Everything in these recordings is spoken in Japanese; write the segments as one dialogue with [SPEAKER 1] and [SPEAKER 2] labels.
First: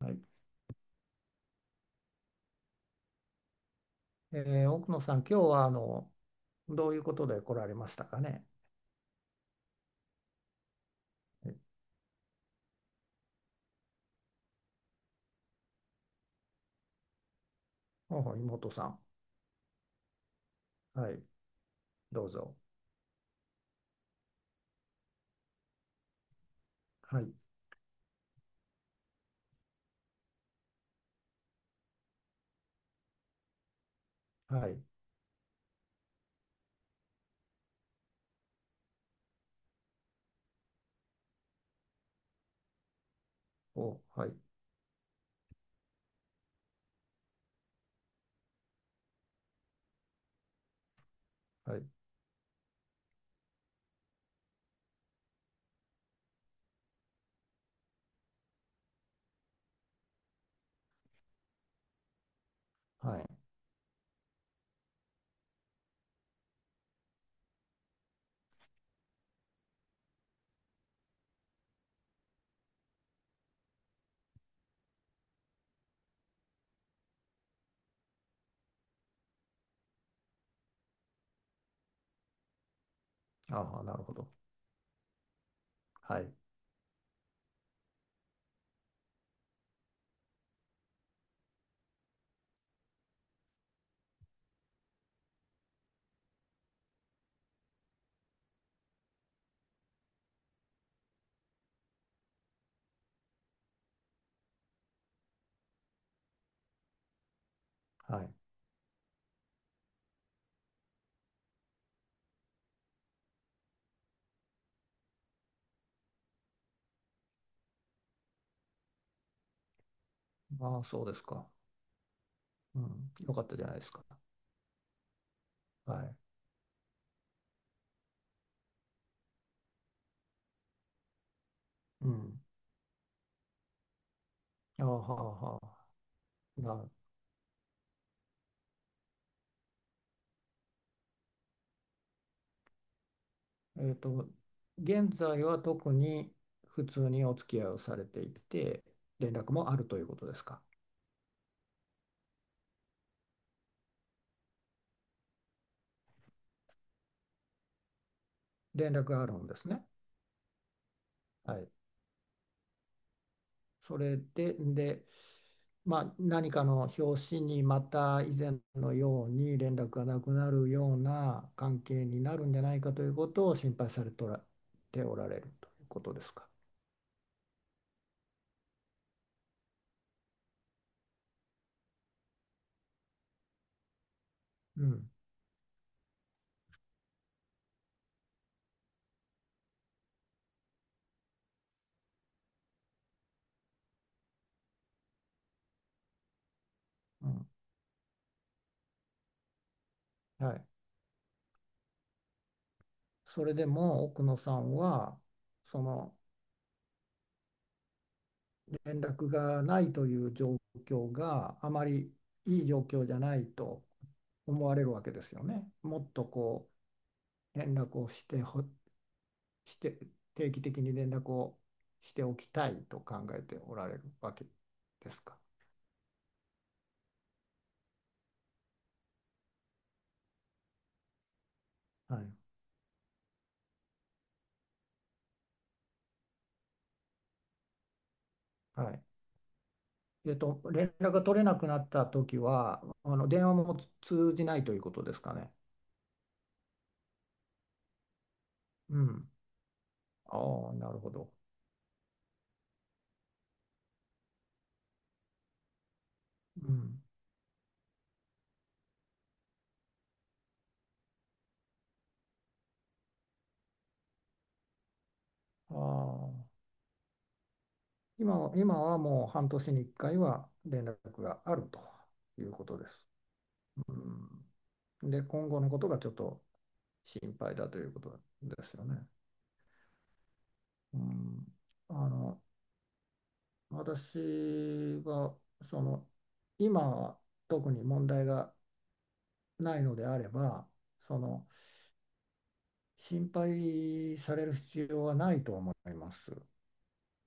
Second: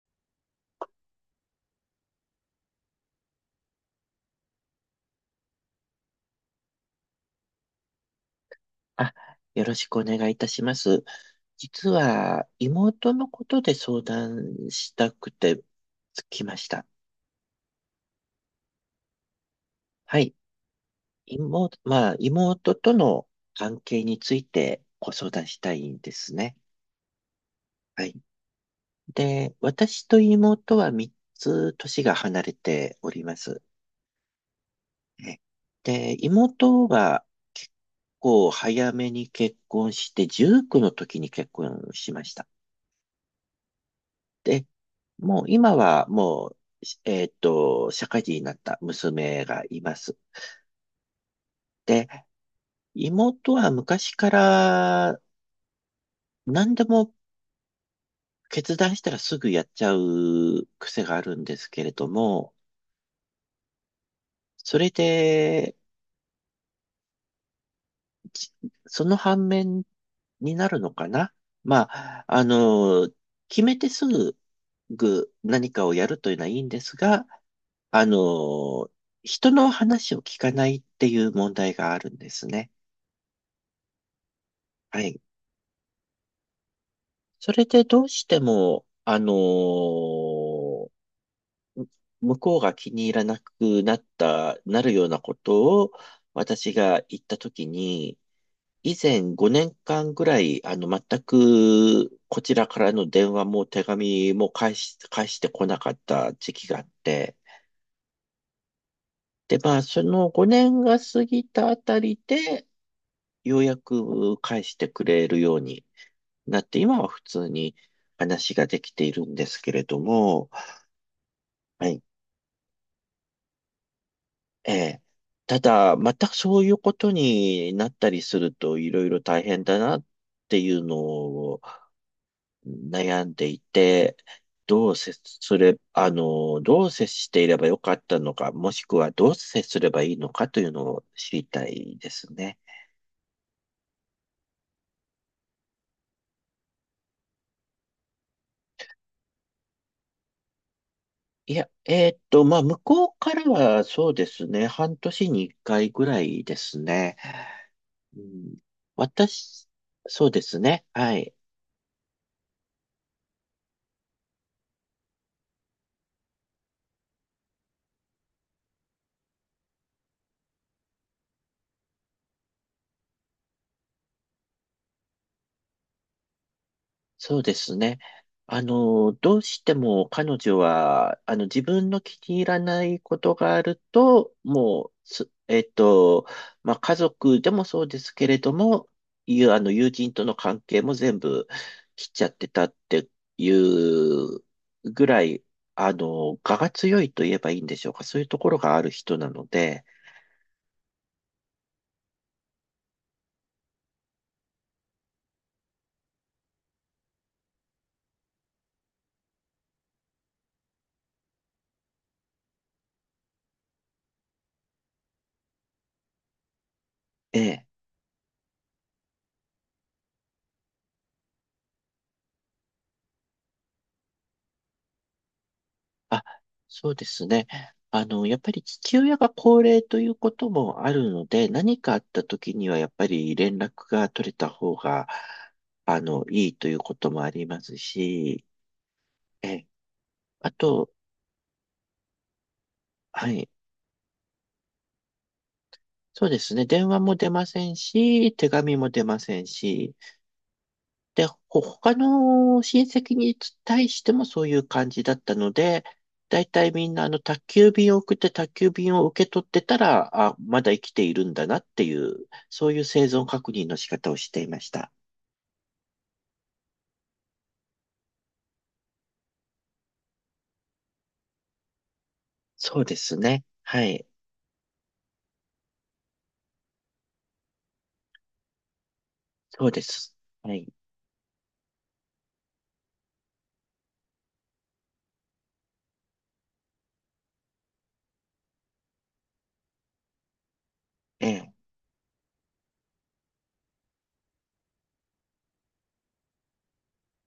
[SPEAKER 1] はい、え奥野さん、今日はどういうことで来られましたかね。
[SPEAKER 2] あ、よろしくお願いいたします。
[SPEAKER 1] え
[SPEAKER 2] 実は、妹のことで相談したくて来ました。
[SPEAKER 1] ほうほう妹さん、
[SPEAKER 2] はい。
[SPEAKER 1] はい、
[SPEAKER 2] 妹、まあ、
[SPEAKER 1] どうぞ。
[SPEAKER 2] 妹との関係についてご相談したいんですね。
[SPEAKER 1] はい、
[SPEAKER 2] はい。で、私と妹は3つ年が離れております。
[SPEAKER 1] はい、
[SPEAKER 2] ねで、妹は、こう、早めに結婚して、19の時に結婚しました。
[SPEAKER 1] はい、
[SPEAKER 2] で、もう今はもう、社会人になった娘がいます。
[SPEAKER 1] はい、
[SPEAKER 2] で、妹は昔から何でも決断したらすぐやっちゃう癖があるんですけれども、
[SPEAKER 1] はい。
[SPEAKER 2] それで、じその反面になるのかな、まあ、決めてすぐ何かをやるというのはいいんですが、あの、人の話を聞かないっていう問題があるんですね。
[SPEAKER 1] ああ、なるほど。
[SPEAKER 2] はい。
[SPEAKER 1] はい、
[SPEAKER 2] それでどうしても、向こうが気に入らなくなった、なるようなことを私が言ったときに、以前5年間ぐらい、全くこちらからの電話も手紙も返し、返してこなかった時期があって、
[SPEAKER 1] はい。
[SPEAKER 2] で、まあ、その5年が過ぎたあたりで、ようやく返してくれるようになって、今は普通に話ができているんですけれども、
[SPEAKER 1] ああ、そうですか。
[SPEAKER 2] はい。
[SPEAKER 1] うん、よかったじゃないですか。
[SPEAKER 2] ええ。た
[SPEAKER 1] は
[SPEAKER 2] だ、ま
[SPEAKER 1] い。
[SPEAKER 2] たそういうことになったりするといろいろ大変だなっていうのを
[SPEAKER 1] うん。
[SPEAKER 2] 悩んでいて、
[SPEAKER 1] ああ、
[SPEAKER 2] どう接
[SPEAKER 1] はあ、
[SPEAKER 2] す
[SPEAKER 1] は
[SPEAKER 2] れ、
[SPEAKER 1] あ。
[SPEAKER 2] ど
[SPEAKER 1] な、
[SPEAKER 2] う接していればよかったのか、もしくはどう接すればいいのかというのを知りたいですね。
[SPEAKER 1] えっと、現在は特に普通にお付き合いをされていて、連絡もあるということですか。
[SPEAKER 2] いや、まあ、向こうからはそうですね、半年に一回ぐらいですね。うん、
[SPEAKER 1] 連絡があるんで
[SPEAKER 2] 私、
[SPEAKER 1] すね。
[SPEAKER 2] そうですね、はい。
[SPEAKER 1] はい。それで、まあ、何かの表紙にまた以前のように連絡がなくなるような関係になるんじゃないかということを心配されておられるということですか。
[SPEAKER 2] そうですね。どうしても彼女は、自分の気に入らないことがあると、
[SPEAKER 1] う
[SPEAKER 2] もう、
[SPEAKER 1] ん、
[SPEAKER 2] すえっと、まあ、家族でもそうですけれども、いう、あの、友人との関係も全部切っちゃってたっていうぐらい、我が強いと
[SPEAKER 1] う
[SPEAKER 2] 言え
[SPEAKER 1] ん、
[SPEAKER 2] ばいいんでしょうか。そういうところがある人なので、
[SPEAKER 1] はい。それでも奥野さんはその連絡がないという状況があまりいい状況じゃないと思われるわけですよね。もっとこ
[SPEAKER 2] え
[SPEAKER 1] う
[SPEAKER 2] え。
[SPEAKER 1] 連絡をして、定期的に連絡をしておきたいと考えておられるわけですか。
[SPEAKER 2] あ、そうですね。やっぱり父親が高齢ということもあるので、何かあっ
[SPEAKER 1] は
[SPEAKER 2] た
[SPEAKER 1] い。
[SPEAKER 2] 時にはやっぱり連絡が取れた方が、いいということもありますし、
[SPEAKER 1] はい。
[SPEAKER 2] え、あ
[SPEAKER 1] 連
[SPEAKER 2] と、
[SPEAKER 1] 絡が取れなくなったときは、
[SPEAKER 2] は
[SPEAKER 1] 電
[SPEAKER 2] い、
[SPEAKER 1] 話も通じないということですかね。
[SPEAKER 2] そうですね。電話も出ませんし、手紙も
[SPEAKER 1] う
[SPEAKER 2] 出ま
[SPEAKER 1] ん。
[SPEAKER 2] せんし、
[SPEAKER 1] ああ、なるほ
[SPEAKER 2] で、
[SPEAKER 1] ど。
[SPEAKER 2] 他の親戚に対してもそういう感じだったので、だいた
[SPEAKER 1] う
[SPEAKER 2] いみん
[SPEAKER 1] ん。
[SPEAKER 2] な宅急便を送って宅急便を受け取ってたら、あ、まだ生きているんだなっていう、そういう生存確認の仕方をしていました。
[SPEAKER 1] ああ。今はもう半年に1回は連絡があるということ
[SPEAKER 2] そう
[SPEAKER 1] で
[SPEAKER 2] で
[SPEAKER 1] す。
[SPEAKER 2] すね。はい。
[SPEAKER 1] うん。で、今後のことがちょっと心配だということですよね。
[SPEAKER 2] そうです。はい。
[SPEAKER 1] うん。あの、私はその今は特に問題がないのであれば、そ
[SPEAKER 2] え
[SPEAKER 1] の
[SPEAKER 2] え。
[SPEAKER 1] 心配される必要はないと思います。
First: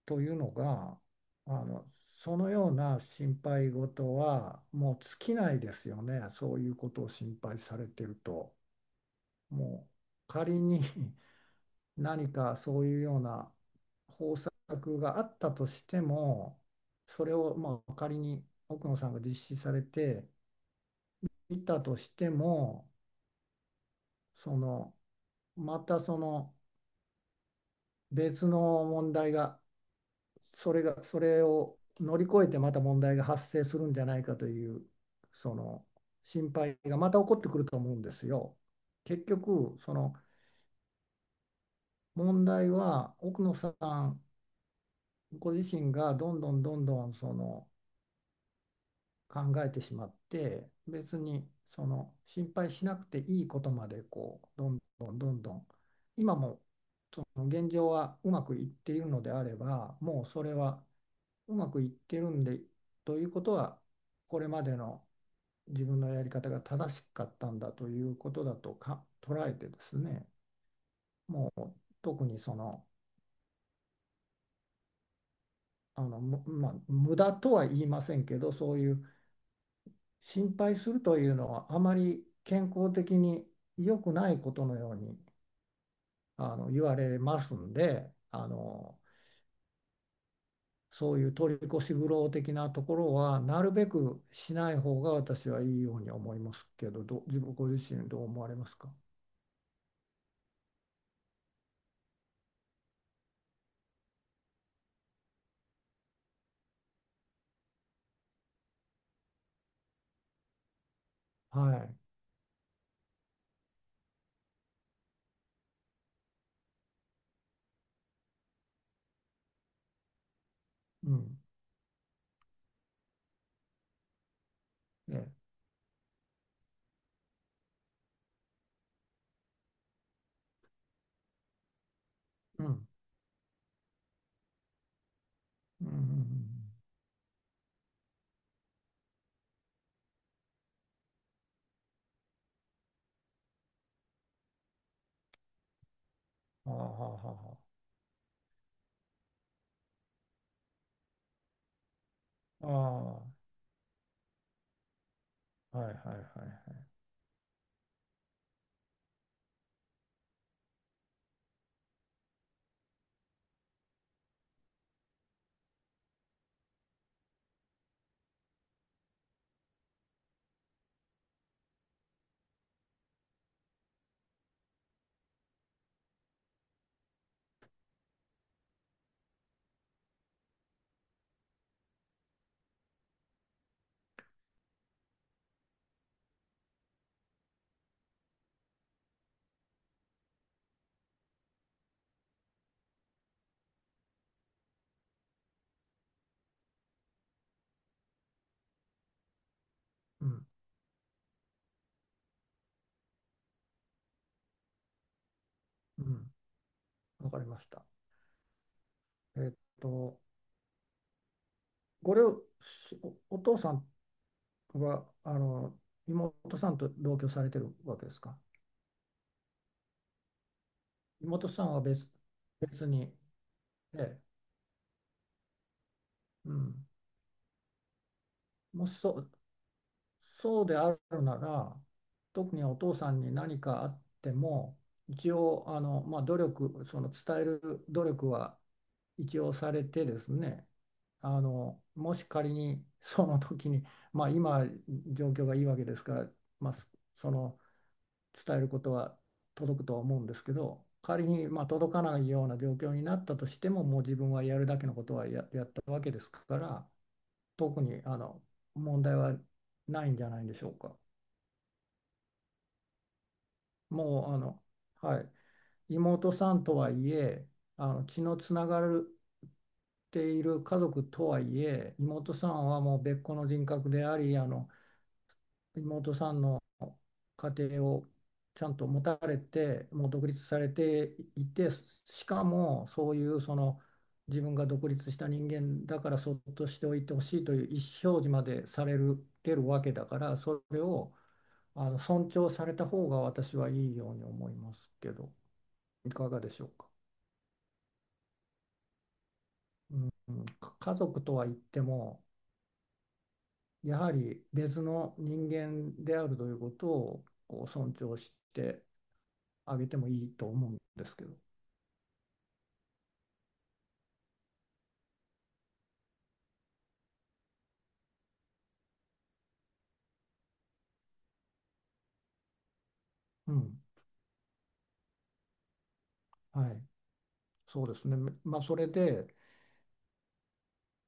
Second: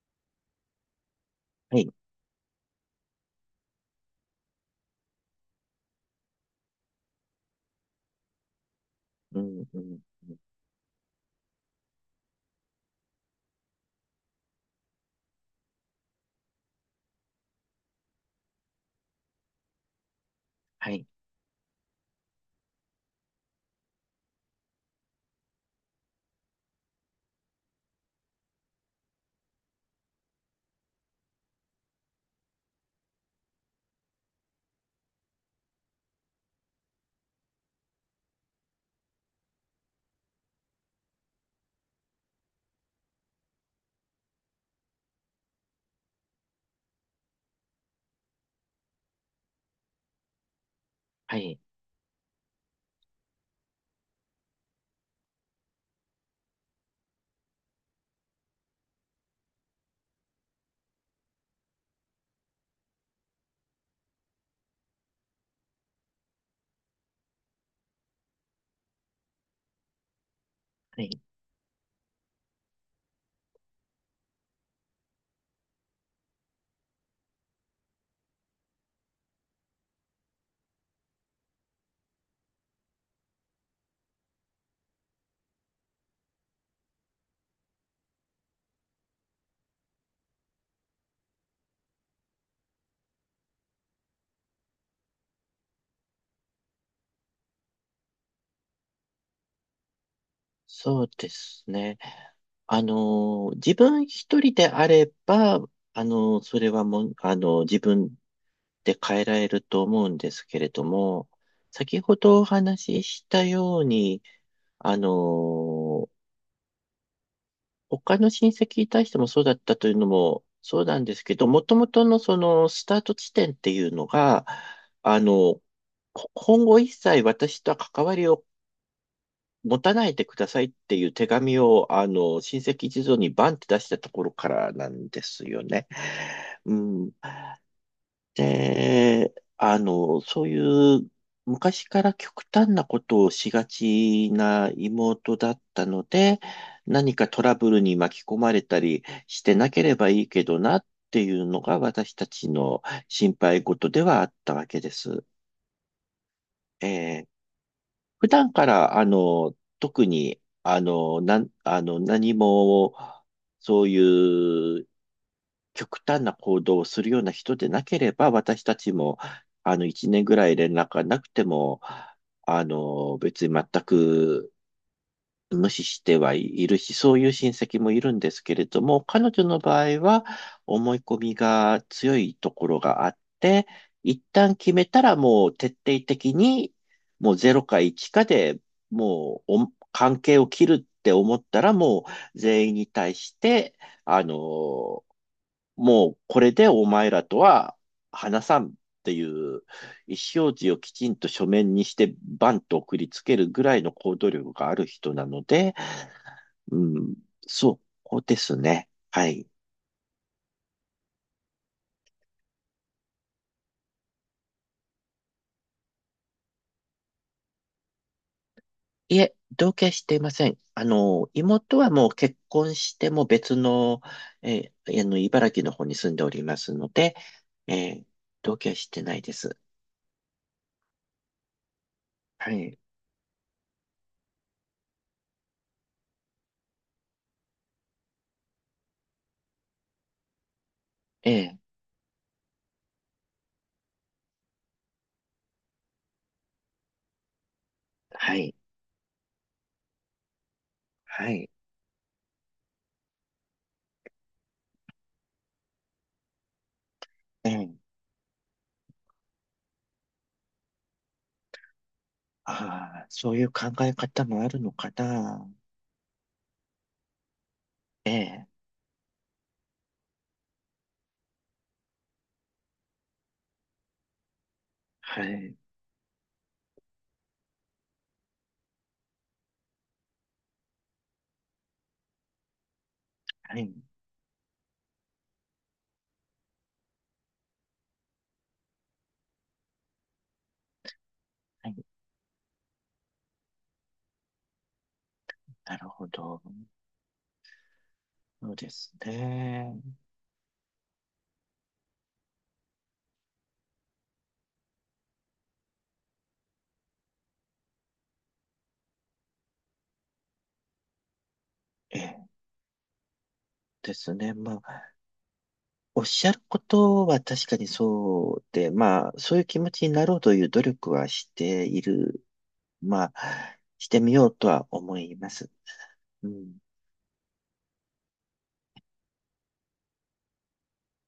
[SPEAKER 1] というのが、あ
[SPEAKER 2] は
[SPEAKER 1] の
[SPEAKER 2] い。
[SPEAKER 1] そのような心配事はもう尽きないですよね。そういうことを心配されてると、
[SPEAKER 2] うん、う
[SPEAKER 1] もう
[SPEAKER 2] ん。うん
[SPEAKER 1] 仮に 何かそういうような方策があったとしても、それをまあ仮に奥野さんが実施されて
[SPEAKER 2] はい。
[SPEAKER 1] いたとしても、そのまたその別の問題が、それを乗り越えてまた問題が発生するんじゃないかという、その心配がまた起こってくると思うんですよ。結局、その問題は奥野さんご自身がどんどんどんどんその考えてしまって、別
[SPEAKER 2] は
[SPEAKER 1] に
[SPEAKER 2] い。
[SPEAKER 1] その心配しなくていいことまでこうどんどんどんどん、今も現状はうまくいっているのであれば、もうそれはうまくいってるんで、ということはこれまでの自分のやり方が正しかったんだということだとか捉えてですね、
[SPEAKER 2] はい。
[SPEAKER 1] もう特にその、あのむまあ無駄とは言いませんけど、そういう心配するというのはあまり健康的に良くないことのように言われますんで、そういう取り越し苦労的なところはなるべくしない方が私はいいように思いますけど、自分ご自身どう思われますか。
[SPEAKER 2] そうですね。あの自分一人であれば、それはもう、自分って変えられると思うんですけれども、
[SPEAKER 1] はい。
[SPEAKER 2] 先ほどお話ししたように、あの、他の親戚に対してもそうだったというのもそうなん
[SPEAKER 1] う
[SPEAKER 2] ですけ
[SPEAKER 1] ん。
[SPEAKER 2] ど、もともとのそのスタート地点っていうのが、
[SPEAKER 1] え
[SPEAKER 2] あ
[SPEAKER 1] え。
[SPEAKER 2] の、今後一切私とは関わりを持たないでくださいっていう手紙を、親
[SPEAKER 1] う
[SPEAKER 2] 戚
[SPEAKER 1] ん。
[SPEAKER 2] 一同にバンって出したところからなんですよ
[SPEAKER 1] う
[SPEAKER 2] ね。
[SPEAKER 1] んうんうん
[SPEAKER 2] うん。で、そういう昔から極端なことをしがちな妹だったので、
[SPEAKER 1] うん、ああ、は
[SPEAKER 2] 何か
[SPEAKER 1] あ
[SPEAKER 2] トラ
[SPEAKER 1] は
[SPEAKER 2] ブルに巻き込まれたりしてなければいいけどなっていうのが私たち
[SPEAKER 1] あ
[SPEAKER 2] の
[SPEAKER 1] は
[SPEAKER 2] 心配事ではあったわけです。
[SPEAKER 1] あ。ああ、はいはいはいはい。
[SPEAKER 2] えー普段から、特に、あの、なん、あの、何も、そういう極端な行動をするような人でなければ、私たちも、一年ぐらい連絡がなくても、別に全く無視してはいるし、そういう親戚もいるんですけれども、彼女の場合は、思い込みが強いところがあって、一旦決めたらもう徹底的に、もうゼロか1かで、もうお関係を切るって思ったら、もう全員に対して、あの、もうこれでお前らとは話さんっていう意
[SPEAKER 1] う
[SPEAKER 2] 思
[SPEAKER 1] ん。
[SPEAKER 2] 表示をきちんと書面にしてバンと送りつけるぐらいの行動力がある人なので、
[SPEAKER 1] うん。
[SPEAKER 2] うん、
[SPEAKER 1] わかりまし
[SPEAKER 2] そ
[SPEAKER 1] た。
[SPEAKER 2] うですね。はい。
[SPEAKER 1] えっと、これをしお、お父さんは、妹さんと同居されてるわけですか。
[SPEAKER 2] いえ、同居はしていません。
[SPEAKER 1] 妹さん
[SPEAKER 2] 妹
[SPEAKER 1] は
[SPEAKER 2] はもう結婚
[SPEAKER 1] 別
[SPEAKER 2] し
[SPEAKER 1] に、
[SPEAKER 2] ても別
[SPEAKER 1] え
[SPEAKER 2] の、
[SPEAKER 1] え、
[SPEAKER 2] 茨城の方に住んでおり
[SPEAKER 1] う
[SPEAKER 2] ます
[SPEAKER 1] ん。
[SPEAKER 2] ので、えー同居は
[SPEAKER 1] も
[SPEAKER 2] し
[SPEAKER 1] し
[SPEAKER 2] て
[SPEAKER 1] そ
[SPEAKER 2] ない
[SPEAKER 1] う、
[SPEAKER 2] です。
[SPEAKER 1] そうであるなら、
[SPEAKER 2] は
[SPEAKER 1] 特にお
[SPEAKER 2] い。
[SPEAKER 1] 父さんに何かあっても、一応、まあ、その伝える努力は一応されてですね、
[SPEAKER 2] ええ、
[SPEAKER 1] もし仮にその時に、まあ、今、状況がいいわけですから、まあ、その、
[SPEAKER 2] はい。
[SPEAKER 1] 伝えることは届くとは思うんですけど、仮
[SPEAKER 2] は
[SPEAKER 1] に
[SPEAKER 2] い。
[SPEAKER 1] まあ届かないような状況になったとしても、もう自分はやるだけのことはやったわけですから、
[SPEAKER 2] え
[SPEAKER 1] 特
[SPEAKER 2] え、
[SPEAKER 1] に問題はないんじゃないでしょうか。
[SPEAKER 2] ああ、そういう考え方
[SPEAKER 1] もう
[SPEAKER 2] もあるのか
[SPEAKER 1] はい、
[SPEAKER 2] な。
[SPEAKER 1] 妹さんとはいえ、
[SPEAKER 2] え
[SPEAKER 1] 血の
[SPEAKER 2] え、
[SPEAKER 1] つながるっている家族とはいえ、妹さんはもう別個の人格であり、
[SPEAKER 2] はい、
[SPEAKER 1] 妹さんの家庭をちゃんと持たれて、もう独立されていて、しかもそういうそ
[SPEAKER 2] はい、
[SPEAKER 1] の自分が独立した人間だからそっとしておいてほしいという意思表示までされる、てるわけだから、それを
[SPEAKER 2] はい。
[SPEAKER 1] 尊重された方が私はいいように思いますけど、
[SPEAKER 2] なるほ
[SPEAKER 1] いか
[SPEAKER 2] ど。
[SPEAKER 1] がでしょうか。
[SPEAKER 2] そうですね。
[SPEAKER 1] うんうん、家族とは言っても、やはり別の人間であるということをこう尊重して上げてもいいと思うんですけど、
[SPEAKER 2] ええ、ですね。まあ、おっしゃることは確かにそうで、まあ、そういう気持ちになろうという努力はしている。ま
[SPEAKER 1] う
[SPEAKER 2] あ、
[SPEAKER 1] ん、
[SPEAKER 2] してみようとは思います。うん。
[SPEAKER 1] はい、そうですね、まあ、それで、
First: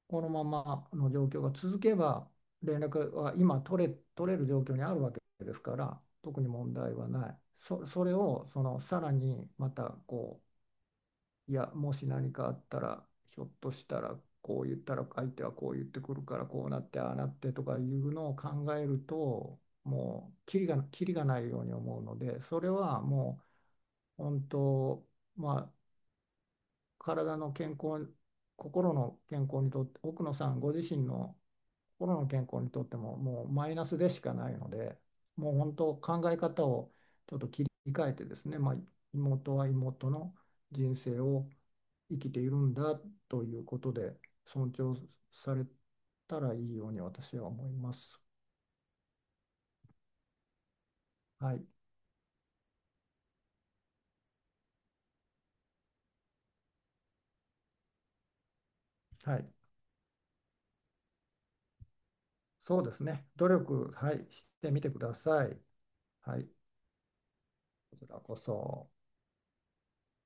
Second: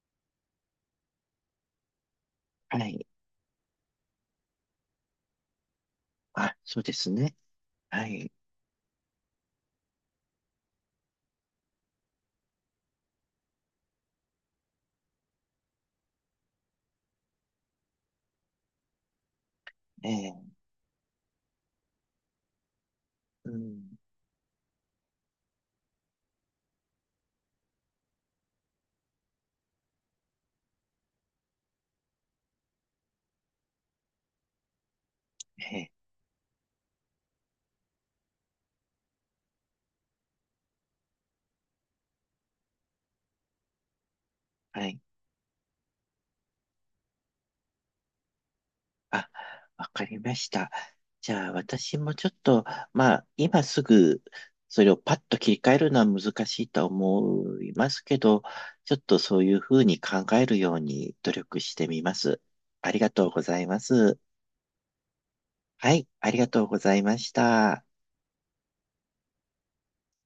[SPEAKER 1] このままの状況が続けば、連
[SPEAKER 2] はい。
[SPEAKER 1] 絡は今取れる状況にあるわけですから、特に
[SPEAKER 2] あ、
[SPEAKER 1] 問
[SPEAKER 2] そうで
[SPEAKER 1] 題は
[SPEAKER 2] す
[SPEAKER 1] な
[SPEAKER 2] ね。
[SPEAKER 1] い。そ
[SPEAKER 2] は
[SPEAKER 1] れ
[SPEAKER 2] い。
[SPEAKER 1] をそのさらにまたこう、いや、もし何かあったら、ひょっとしたらこう言ったら、相手はこう言ってくるから、こうなって、ああなってとかいうのを考えると、
[SPEAKER 2] え
[SPEAKER 1] もう、
[SPEAKER 2] え、
[SPEAKER 1] キリがないように思うので、それはも
[SPEAKER 2] うん。
[SPEAKER 1] う、本当、まあ、体の健康、心の健康にとって、奥野さんご自身の心の健康にとっても、もうマイナスでしかないので、もう本
[SPEAKER 2] ええ、
[SPEAKER 1] 当、考え方をちょっと切り替えてですね、まあ、妹は妹の人生を生きているんだということで、尊
[SPEAKER 2] は
[SPEAKER 1] 重
[SPEAKER 2] い。
[SPEAKER 1] されたらいいように私は思います。
[SPEAKER 2] あ、わかりました。じゃあ、
[SPEAKER 1] はい。
[SPEAKER 2] 私もちょっと、まあ、今すぐ、それをパッと切り替えるのは難しいと思いますけど、ちょっとそ
[SPEAKER 1] は
[SPEAKER 2] うい
[SPEAKER 1] い。
[SPEAKER 2] うふうに考えるように努力してみます。
[SPEAKER 1] そう
[SPEAKER 2] あ
[SPEAKER 1] で
[SPEAKER 2] り
[SPEAKER 1] す
[SPEAKER 2] が
[SPEAKER 1] ね。
[SPEAKER 2] とうご
[SPEAKER 1] 努
[SPEAKER 2] ざいま
[SPEAKER 1] 力、は
[SPEAKER 2] す。
[SPEAKER 1] い、してみてください。
[SPEAKER 2] はい、あ
[SPEAKER 1] は
[SPEAKER 2] りが
[SPEAKER 1] い。
[SPEAKER 2] とうございました。
[SPEAKER 1] こちらこそ。